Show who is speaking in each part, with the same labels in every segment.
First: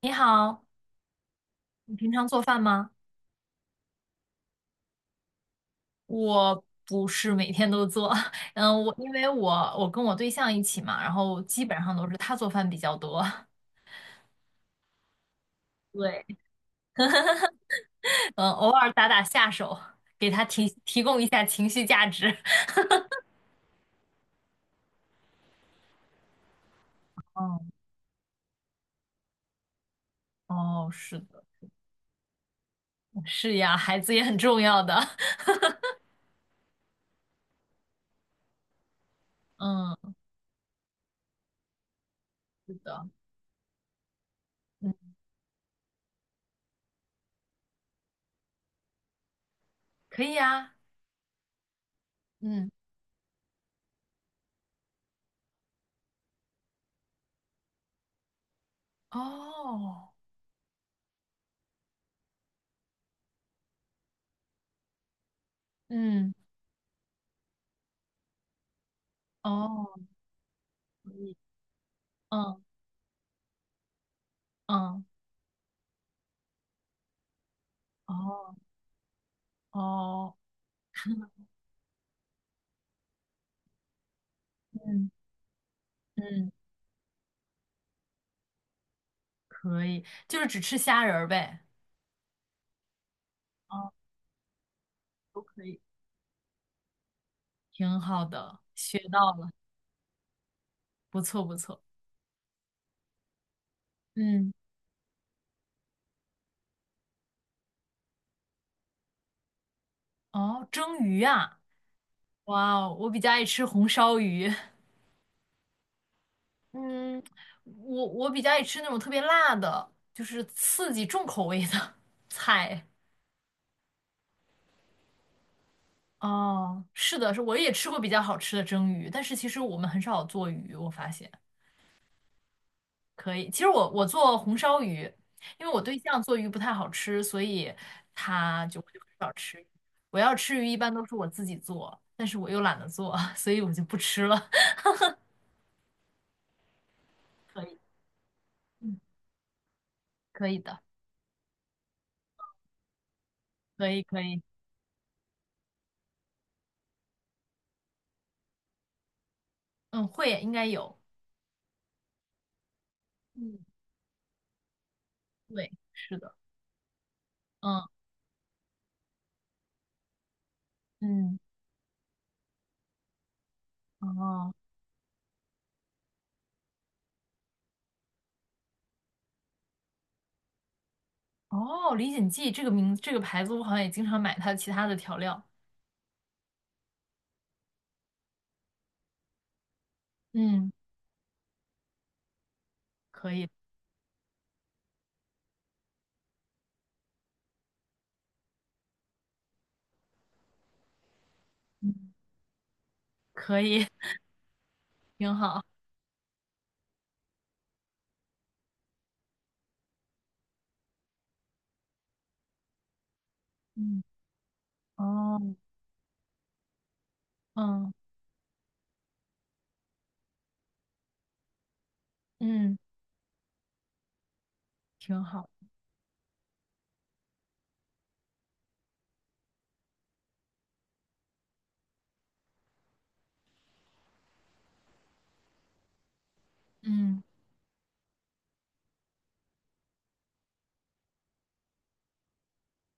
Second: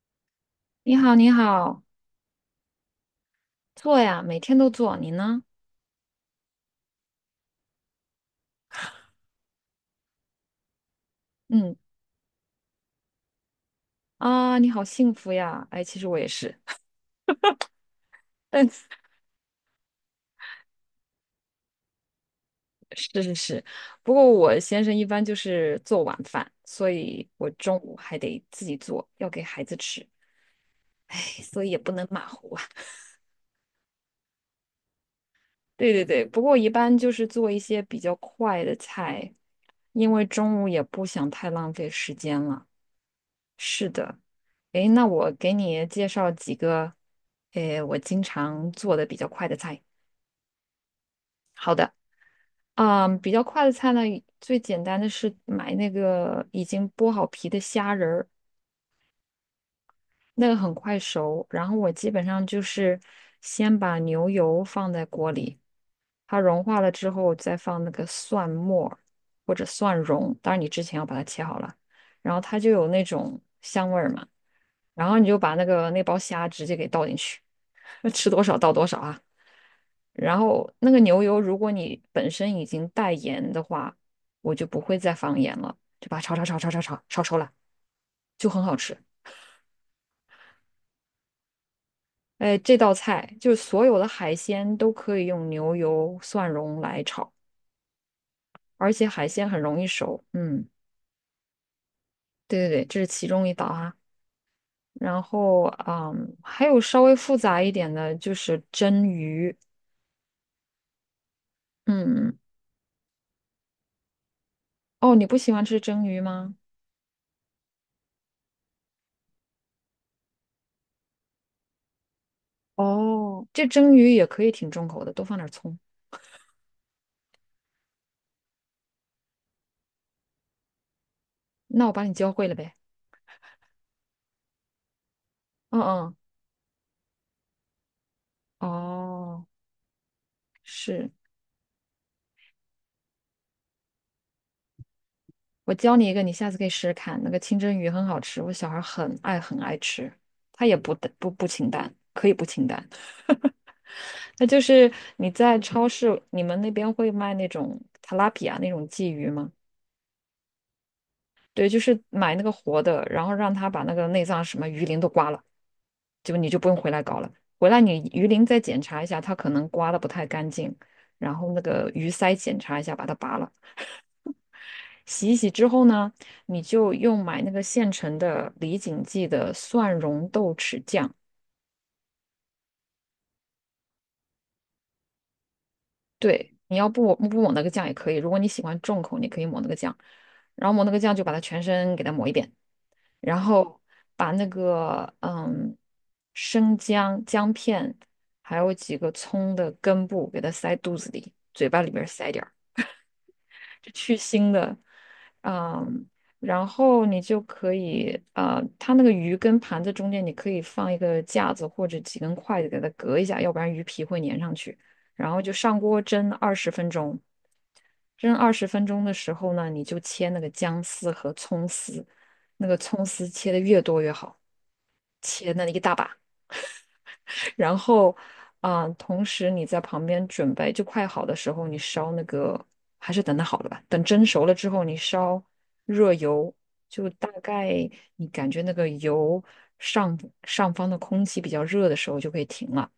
Speaker 1: 你好，
Speaker 2: 你好，你好，
Speaker 1: 你平常做饭吗？
Speaker 2: 做呀，每天都做。你呢？
Speaker 1: 我不是每天都做，嗯，我因为我我跟我对象一起嘛，然后基本
Speaker 2: 嗯
Speaker 1: 上都是他做饭比较多，
Speaker 2: 啊，你好幸福呀！哎，其实我
Speaker 1: 对，
Speaker 2: 也是，
Speaker 1: 嗯，
Speaker 2: 但
Speaker 1: 偶尔打打下手，给他提供一下情绪价值。
Speaker 2: 是是是，不过我先生一般就是做晚饭，所以我
Speaker 1: 嗯，
Speaker 2: 中午还得自己做，要给孩子吃。
Speaker 1: 哦，
Speaker 2: 哎，
Speaker 1: 是的，
Speaker 2: 所以也不能马虎啊。
Speaker 1: 是呀，孩子也很重要的，
Speaker 2: 对对对，不过一般就是做一些比较快的菜，因
Speaker 1: 嗯，
Speaker 2: 为中午也不想太浪费时间了。
Speaker 1: 是的，
Speaker 2: 哎，
Speaker 1: 嗯，
Speaker 2: 那我给你介绍几个，哎，我经常做的比较快的菜。
Speaker 1: 可以呀，
Speaker 2: 好的。
Speaker 1: 嗯，
Speaker 2: 嗯，比较快的菜呢，最简单的是买那个已经剥好皮的虾仁儿，
Speaker 1: 哦，
Speaker 2: 那个很快熟。然后我基本上就是先把牛油放在锅里，
Speaker 1: 嗯，
Speaker 2: 它融化了之后，再放那个蒜末儿或者
Speaker 1: 哦，
Speaker 2: 蒜蓉，当然你之前要
Speaker 1: 可
Speaker 2: 把它
Speaker 1: 以，
Speaker 2: 切好了，然后它
Speaker 1: 嗯
Speaker 2: 就有那种香味儿嘛。
Speaker 1: 嗯，
Speaker 2: 然后你就把那个那包虾直接给倒进去，吃多
Speaker 1: 哦
Speaker 2: 少倒多少啊。
Speaker 1: 哦，
Speaker 2: 然后那个牛 油，如果你本身已经带盐的话，我就不会
Speaker 1: 嗯
Speaker 2: 再放盐了，就把它炒炒
Speaker 1: 嗯。
Speaker 2: 炒炒炒炒炒熟了，就很好吃。
Speaker 1: 可以，就是只吃虾仁儿呗。
Speaker 2: 哎，这道菜就是
Speaker 1: 哦，
Speaker 2: 所有的海鲜都可以
Speaker 1: 都
Speaker 2: 用
Speaker 1: 可
Speaker 2: 牛
Speaker 1: 以，
Speaker 2: 油、蒜蓉来炒，
Speaker 1: 挺好的，
Speaker 2: 而
Speaker 1: 学
Speaker 2: 且
Speaker 1: 到
Speaker 2: 海鲜
Speaker 1: 了，
Speaker 2: 很容易熟。嗯，
Speaker 1: 不错不错。
Speaker 2: 对对对，这是其中一道啊。
Speaker 1: 嗯，
Speaker 2: 然后，还有稍微复杂一点的就是蒸鱼。
Speaker 1: 哦，蒸鱼啊，
Speaker 2: 嗯，
Speaker 1: 哇哦，我比较爱吃红烧鱼。
Speaker 2: 哦，你不喜欢吃蒸鱼吗？
Speaker 1: 嗯，我比较爱吃那种特别辣的，就是刺激重口味的 菜。
Speaker 2: 哦，这蒸鱼也可以挺重口的，多放点葱。
Speaker 1: 哦，是的，是我也吃过比较好吃的蒸鱼，但是其实我们很少做鱼，我发现。
Speaker 2: 那我把你教会了呗。
Speaker 1: 可以，其实我做红烧鱼，因为我
Speaker 2: 嗯
Speaker 1: 对
Speaker 2: 嗯，
Speaker 1: 象做鱼不太好吃，所以我就很少
Speaker 2: 哦，
Speaker 1: 吃鱼我要吃鱼一般都
Speaker 2: 是，
Speaker 1: 是我自己做，但是我又懒得做，所以我就不吃了。
Speaker 2: 我教你一个，你下次可以试试看。那个清
Speaker 1: 可
Speaker 2: 蒸
Speaker 1: 以，
Speaker 2: 鱼很好吃，我小孩
Speaker 1: 嗯，
Speaker 2: 很爱很爱吃，
Speaker 1: 可以
Speaker 2: 他也
Speaker 1: 的，
Speaker 2: 不淡不清淡，可以不清淡。
Speaker 1: 可以可以，
Speaker 2: 那就是你在超市，你们那边会卖那种 tilapia 那种鲫鱼吗？
Speaker 1: 嗯，会应该有，
Speaker 2: 对，就是买那个活的，然后让
Speaker 1: 嗯，
Speaker 2: 他把那个内脏什么鱼鳞都刮了，
Speaker 1: 对，是的，
Speaker 2: 就你就不用回来搞了。回来
Speaker 1: 嗯
Speaker 2: 你鱼鳞再检查一下，它可能刮的不太干净，然
Speaker 1: 嗯，
Speaker 2: 后那个鱼鳃检查一下，把它拔了。
Speaker 1: 哦
Speaker 2: 洗一洗之后呢，你就用买那个现成的李锦记的蒜蓉豆豉酱。
Speaker 1: 哦，李锦记这个名这个牌子，我好像也经常买它其他的调料，
Speaker 2: 对，你要不抹那个酱也可以，如果你喜欢重口，你可以抹那个酱。然
Speaker 1: 嗯，
Speaker 2: 后抹那个酱就把它全身给它抹一遍，
Speaker 1: 可
Speaker 2: 然
Speaker 1: 以，
Speaker 2: 后把那个生姜姜片，还有几个葱的根部给它塞肚子里，嘴巴
Speaker 1: 嗯，
Speaker 2: 里边塞点儿。
Speaker 1: 可以，
Speaker 2: 是去腥的，
Speaker 1: 挺好，
Speaker 2: 嗯，然后你就可以，它那个鱼跟盘子中间你可以放一个架子或者几根筷子给它隔一下，要不然鱼
Speaker 1: 嗯，
Speaker 2: 皮会粘上去。然
Speaker 1: 哦，
Speaker 2: 后就上锅蒸二十分钟，
Speaker 1: 嗯
Speaker 2: 蒸二十分钟的时候呢，你就切那个姜丝和葱丝，那
Speaker 1: 嗯，
Speaker 2: 个葱丝切的越多越好，
Speaker 1: 挺好。
Speaker 2: 切那一大把。然后，啊、同时你在旁边准备，就快好的时候，你烧那个，还是等它好了吧。等蒸熟了之后，你烧热油，就
Speaker 1: 嗯，
Speaker 2: 大概你感觉那个油上上方的空气比较热的时候，就可以停了。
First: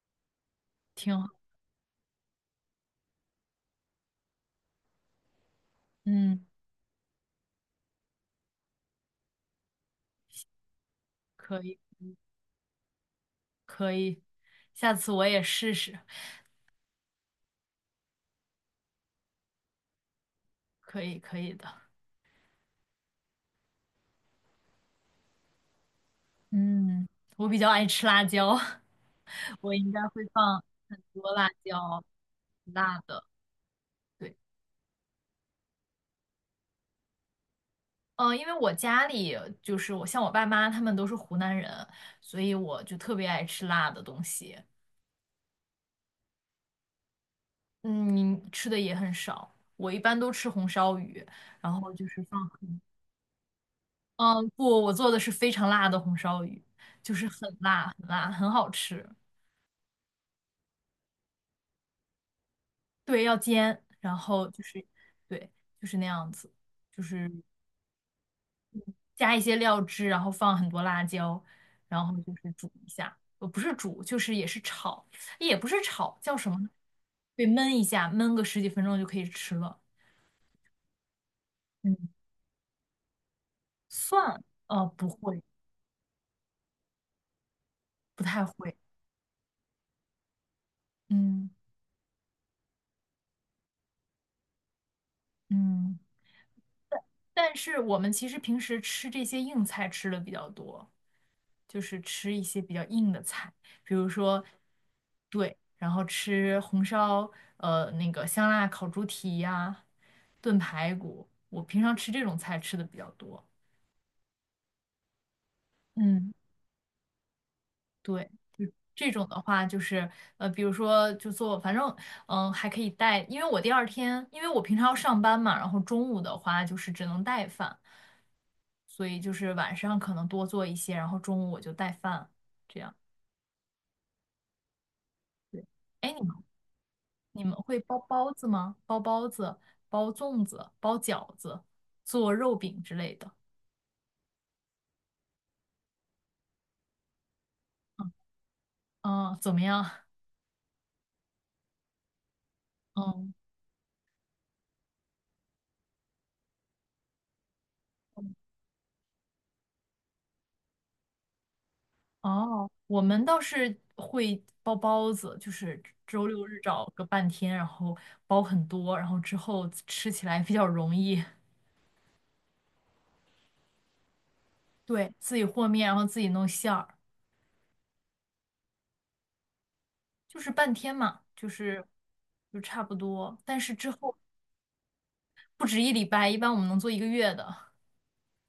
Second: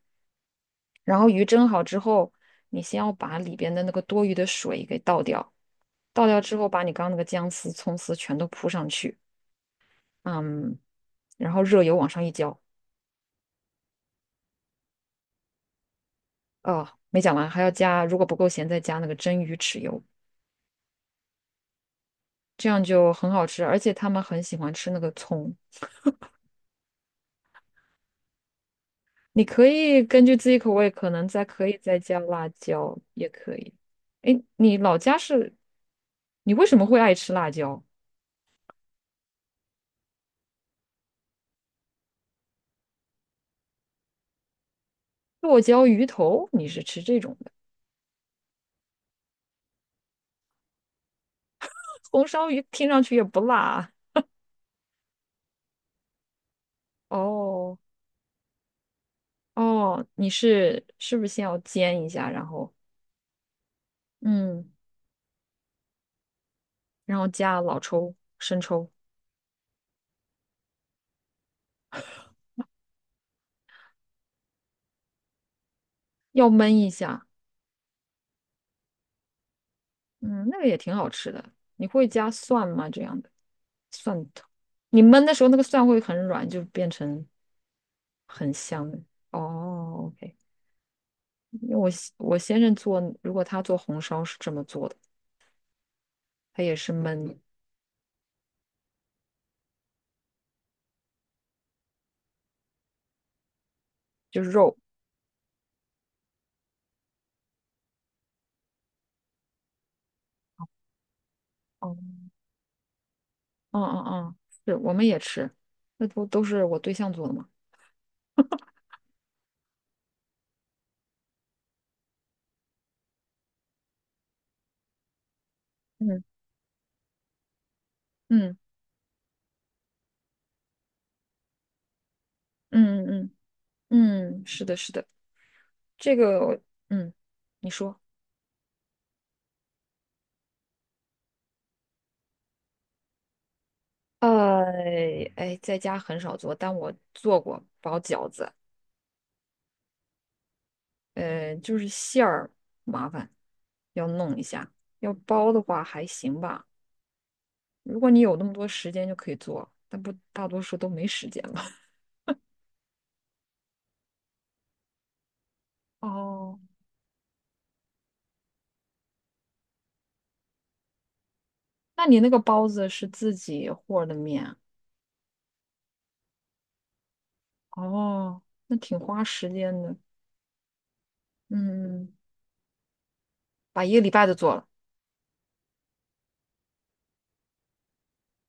Speaker 1: 挺
Speaker 2: 然
Speaker 1: 好，
Speaker 2: 后鱼蒸好之后，你先要把里边的那个多余的水给倒掉，倒掉
Speaker 1: 嗯，
Speaker 2: 之后，把你刚刚那个姜丝、葱丝全都铺上去，嗯，然
Speaker 1: 可
Speaker 2: 后
Speaker 1: 以，
Speaker 2: 热油往上一浇。
Speaker 1: 可以，下次我也试试，
Speaker 2: 哦，没讲完，还要加，如果不够咸，再加那个蒸鱼豉油。
Speaker 1: 可以，可以的。
Speaker 2: 这样就很好吃，而且他们很喜欢吃那个葱。
Speaker 1: 嗯，我比较爱吃辣椒，
Speaker 2: 你 可
Speaker 1: 我应该
Speaker 2: 以
Speaker 1: 会
Speaker 2: 根据自己
Speaker 1: 放
Speaker 2: 口味，
Speaker 1: 很
Speaker 2: 可能
Speaker 1: 多
Speaker 2: 再
Speaker 1: 辣
Speaker 2: 可以再
Speaker 1: 椒，
Speaker 2: 加辣椒，
Speaker 1: 辣的。
Speaker 2: 也可以。
Speaker 1: 对，
Speaker 2: 哎，你老家是，你为什么会爱吃辣椒？
Speaker 1: 因为我家里就是我像我爸妈他们都是湖南人，所以我就特别爱吃辣的东西。
Speaker 2: 剁椒鱼头，你是吃这种的？
Speaker 1: 嗯，吃的也很少，我一般都吃红烧鱼，然后就是
Speaker 2: 红
Speaker 1: 放
Speaker 2: 烧鱼
Speaker 1: 很
Speaker 2: 听上去也不辣
Speaker 1: 嗯，不，我做的是非常辣的红烧鱼，就是很
Speaker 2: 哦
Speaker 1: 辣很辣，很好吃。
Speaker 2: 哦，你是是不是先要煎一下，然后
Speaker 1: 对，要煎，然后就
Speaker 2: 嗯，
Speaker 1: 是，对，就是那样子，就
Speaker 2: 然后
Speaker 1: 是
Speaker 2: 加老抽、生抽，
Speaker 1: 加一些料汁，然后放很多辣椒，然后就是煮一下，不是煮，就是也是炒，也不是炒，叫
Speaker 2: 要
Speaker 1: 什么呢？
Speaker 2: 焖一下，
Speaker 1: 对，焖一下，焖个十几分钟就可以吃了。
Speaker 2: 嗯，那个也挺好吃的。你
Speaker 1: 嗯，
Speaker 2: 会加蒜吗？这样的？蒜
Speaker 1: 蒜，
Speaker 2: 头。你
Speaker 1: 不
Speaker 2: 焖的
Speaker 1: 会，
Speaker 2: 时候，那个蒜会很软，就变成
Speaker 1: 不太
Speaker 2: 很
Speaker 1: 会。
Speaker 2: 香的。哦，OK，
Speaker 1: 嗯
Speaker 2: 因为我先生做，如果他做红烧是这么做的，
Speaker 1: 嗯。
Speaker 2: 他也是焖，
Speaker 1: 但是我们其实平时吃这些硬菜吃的比较多，就是吃一些比较硬的菜，比如
Speaker 2: 就
Speaker 1: 说，
Speaker 2: 是肉。
Speaker 1: 对，然后吃红烧，那个香辣烤猪蹄呀、炖排骨，我平常
Speaker 2: 哦，
Speaker 1: 吃这种菜吃的比较多。
Speaker 2: 哦哦哦，是，我们也吃，那都
Speaker 1: 嗯。
Speaker 2: 都是我对象做的嘛。
Speaker 1: 对，就这种的话，就是比如说就做，反正还可以带，因为我平常要上班嘛，然后中午
Speaker 2: 嗯
Speaker 1: 的话就是只能带饭，
Speaker 2: 嗯
Speaker 1: 所以就是晚上可能多做一些，然后中午我就带饭，这样。
Speaker 2: 嗯嗯嗯，嗯，是的，是的，
Speaker 1: 对，哎，
Speaker 2: 这
Speaker 1: 你们
Speaker 2: 个我嗯，
Speaker 1: 你们
Speaker 2: 你
Speaker 1: 会包
Speaker 2: 说，
Speaker 1: 包子吗？包包子、包粽子、包饺子、做肉饼之类的。
Speaker 2: 呃，哎，在家很少做，但我做过包
Speaker 1: 嗯，
Speaker 2: 饺子。
Speaker 1: 嗯怎么样？
Speaker 2: 就是馅儿麻烦，
Speaker 1: 嗯。
Speaker 2: 要弄一下。要包的话还行吧，如果你有那么多时间就可以做，但不大多数都没时间了。
Speaker 1: 哦，我们倒是会包包子，就是周六
Speaker 2: 哦，
Speaker 1: 日找个半天，然后包很多，然后之后吃起来比较容易。
Speaker 2: 那你那个包子是自己和的面啊
Speaker 1: 对，自己和面，然后自己弄馅儿，
Speaker 2: 哦，那挺花时间的。
Speaker 1: 就是半天嘛，就是
Speaker 2: 嗯，
Speaker 1: 就差不多。但是
Speaker 2: 把
Speaker 1: 之
Speaker 2: 一个礼
Speaker 1: 后
Speaker 2: 拜都做了
Speaker 1: 不止一礼拜，一般我们能做一个月的，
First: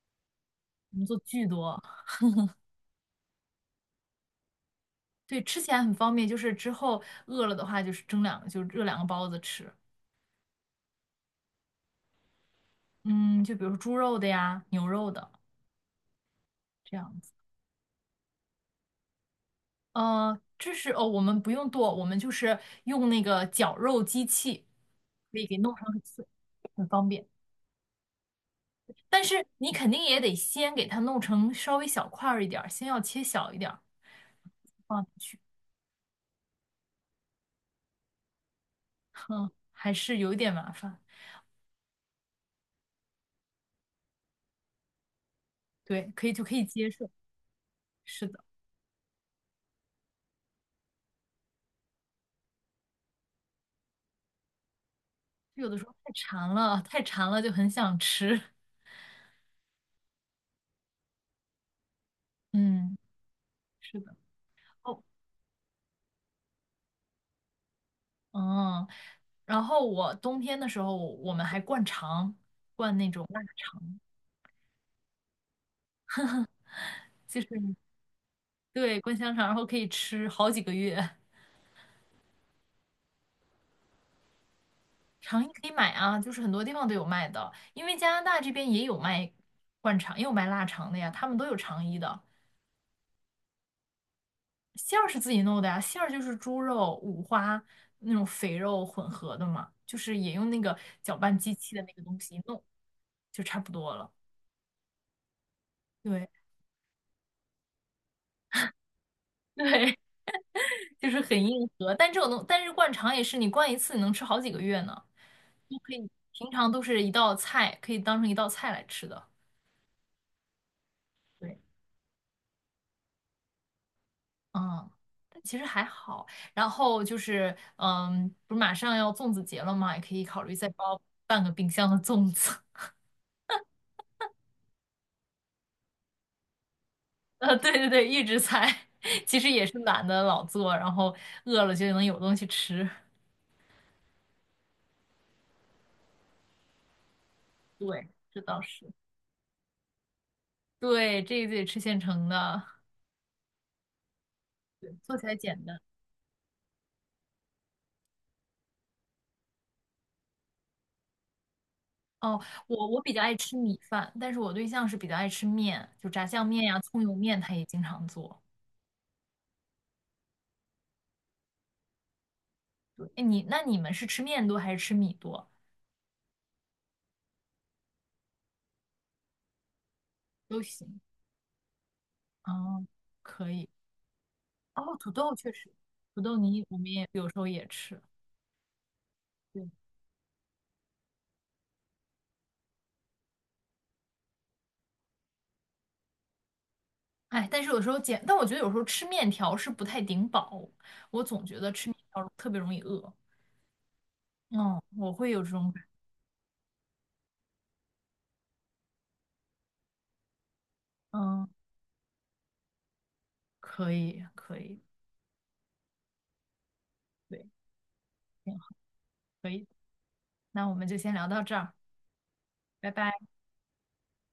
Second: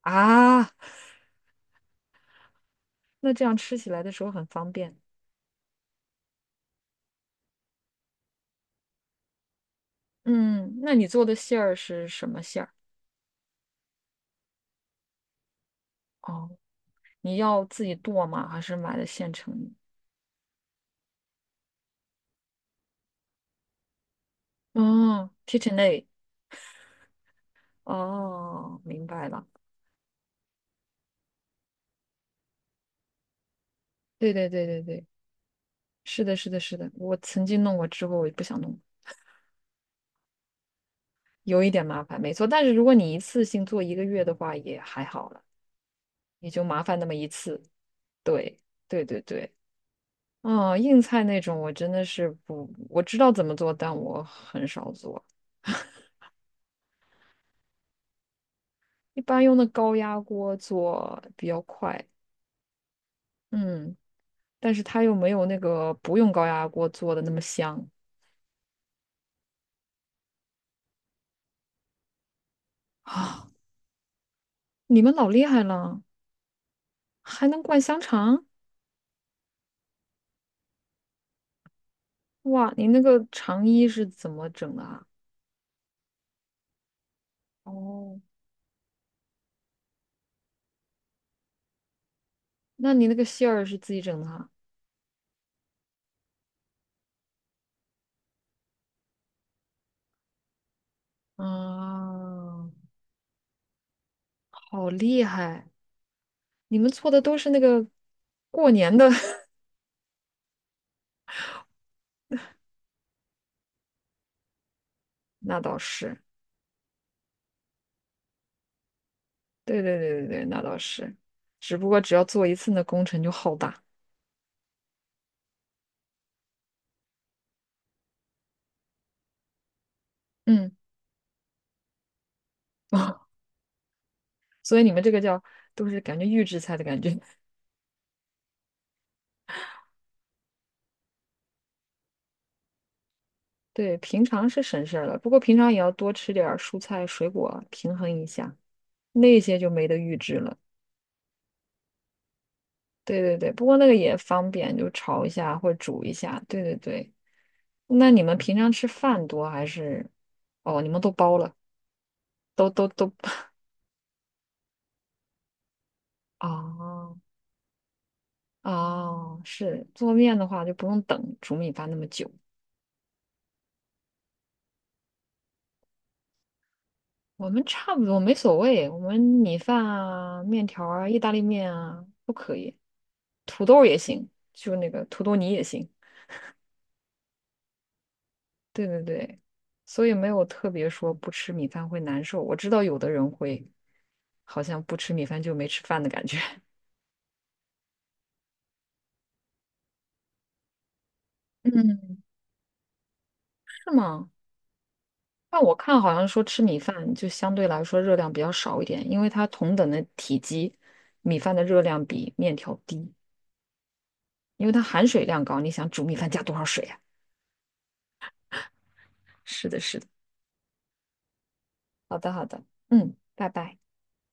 Speaker 2: 啊，
Speaker 1: 我们做巨多。
Speaker 2: 那这样吃起来的时候很方便。
Speaker 1: 对，吃起来很方便，就是之后饿了的话，就是蒸两个，就热两个包子吃。
Speaker 2: 嗯，那你做的馅儿是什么馅儿？
Speaker 1: 嗯，就比如说猪肉的呀，牛肉的
Speaker 2: 哦，
Speaker 1: 这样子。
Speaker 2: 你要自己剁吗？还是买的现成的？
Speaker 1: 这是哦，我们不用剁，我们就是用那个绞肉机器，
Speaker 2: 哦
Speaker 1: 可以给
Speaker 2: k i t
Speaker 1: 弄上很碎，很方便。
Speaker 2: 哦，明
Speaker 1: 但
Speaker 2: 白
Speaker 1: 是
Speaker 2: 了。
Speaker 1: 你肯定也得先给它弄成稍微小块儿一点儿，先要切小一点儿
Speaker 2: 对对对对
Speaker 1: 放
Speaker 2: 对，
Speaker 1: 进去，
Speaker 2: 是的，是的，是的。我曾经弄过之后，我就不想弄了，
Speaker 1: 嗯，还是有一点麻烦。
Speaker 2: 有一点麻烦，没错。但是如果你一次性做一个月的话，也还好了，
Speaker 1: 对，可以就
Speaker 2: 也
Speaker 1: 可
Speaker 2: 就
Speaker 1: 以
Speaker 2: 麻
Speaker 1: 接
Speaker 2: 烦那
Speaker 1: 受。
Speaker 2: 么一次。
Speaker 1: 是的，
Speaker 2: 对，对对对。嗯，硬菜那种我真的是不，我知道怎么做，但我很少做，
Speaker 1: 有的时候太馋了，太馋了就很想吃。
Speaker 2: 一般用的高压锅做比较快。
Speaker 1: 嗯，
Speaker 2: 嗯，
Speaker 1: 是的。
Speaker 2: 但是
Speaker 1: 哦，
Speaker 2: 它又没有那个不用高压锅做的那么香
Speaker 1: 嗯，然后我冬天的时候，我们还灌肠，灌那种腊
Speaker 2: 啊。
Speaker 1: 肠。
Speaker 2: 你们老厉害了，
Speaker 1: 就
Speaker 2: 还
Speaker 1: 是。
Speaker 2: 能灌香肠？
Speaker 1: 对，灌香肠，然后可以吃好几个月。
Speaker 2: 哇，你那个长衣是怎么整的啊？
Speaker 1: 肠衣可以买啊，就是很多地方都有卖的，因为加
Speaker 2: 哦，
Speaker 1: 拿大这边也有卖灌肠，也有卖腊肠的呀，他们都有肠衣的。
Speaker 2: 那你那个馅儿是自己整的啊？
Speaker 1: 馅儿是自己弄的呀，馅儿就是猪肉、五花那种肥肉混合的嘛，就是也用那个搅拌机器的那个东西一弄
Speaker 2: 啊，
Speaker 1: 就差不多了。
Speaker 2: 好厉害！
Speaker 1: 对
Speaker 2: 你们做的都是那个过年的，
Speaker 1: 对，就是很硬核，但这种东，但是灌肠也是你灌一次你能吃好几个月呢，
Speaker 2: 那倒
Speaker 1: 都可以，
Speaker 2: 是，
Speaker 1: 平常都是一道菜，可以当成一道菜来吃的。
Speaker 2: 对对对对对，那倒是。
Speaker 1: 对。
Speaker 2: 只不过只要做一次，那工程就浩大。
Speaker 1: 嗯，但其实还好。然后就是，不是马上要粽子节了嘛，也可以考虑再
Speaker 2: 嗯，
Speaker 1: 包半个冰箱的粽子。
Speaker 2: 所以你们这个叫都是感觉预制菜的感觉。
Speaker 1: 对对对，预制菜 其实也是懒得老做，然后饿了就能有东西吃。
Speaker 2: 对，平常是省事儿了，不过平常也要多吃点儿蔬菜水果，平
Speaker 1: 对，
Speaker 2: 衡一
Speaker 1: 这
Speaker 2: 下，
Speaker 1: 倒是。
Speaker 2: 那些就没得预制了。
Speaker 1: 对，这个得吃现成的，
Speaker 2: 对对对，不过那个也方便，就
Speaker 1: 对，做起
Speaker 2: 炒一
Speaker 1: 来
Speaker 2: 下
Speaker 1: 简
Speaker 2: 或者
Speaker 1: 单。
Speaker 2: 煮一下。对对对，那你们平常吃饭多还是？哦，你们都包了，
Speaker 1: 哦，
Speaker 2: 都
Speaker 1: 我
Speaker 2: 都
Speaker 1: 我比
Speaker 2: 都。
Speaker 1: 较爱 吃米饭，但是我对象是比较爱吃面，就炸酱面呀、葱油
Speaker 2: 哦
Speaker 1: 面，他也经常做。
Speaker 2: 哦，是做面的话就不用等煮米饭那么久。
Speaker 1: 对，哎，你们是吃面多还是吃米多？
Speaker 2: 我们差不多没所谓，我们米饭啊、
Speaker 1: 都
Speaker 2: 面条
Speaker 1: 行。
Speaker 2: 啊、意大利面啊都可以，
Speaker 1: 哦，可
Speaker 2: 土
Speaker 1: 以。
Speaker 2: 豆也行，就那
Speaker 1: 哦，
Speaker 2: 个
Speaker 1: 土
Speaker 2: 土
Speaker 1: 豆
Speaker 2: 豆
Speaker 1: 确
Speaker 2: 泥也
Speaker 1: 实，
Speaker 2: 行。
Speaker 1: 土豆泥我们也有时候也吃。
Speaker 2: 对对对，
Speaker 1: 对，
Speaker 2: 所以没有特别说不吃米饭会难受。我知道有的人会，好像不吃米饭就没吃饭的感觉，
Speaker 1: 哎，但是有时候减，但我觉得有时候吃面条是不太顶饱，我总觉 得吃面
Speaker 2: 嗯，
Speaker 1: 条特别容易饿。
Speaker 2: 是吗？
Speaker 1: 嗯，我会有这
Speaker 2: 但
Speaker 1: 种
Speaker 2: 我
Speaker 1: 感。
Speaker 2: 看好像说吃米饭就相对来说热量比较少一点，因为它同等的体积，米
Speaker 1: 嗯，
Speaker 2: 饭的热量比面条低，
Speaker 1: 可以，可
Speaker 2: 因为它
Speaker 1: 以，
Speaker 2: 含水量高。你想煮米饭加多少水啊？
Speaker 1: 对，挺好，可以。
Speaker 2: 是的，是的。
Speaker 1: 那我们就先聊到这儿，
Speaker 2: 好的，好的，
Speaker 1: 拜拜。
Speaker 2: 嗯，拜拜。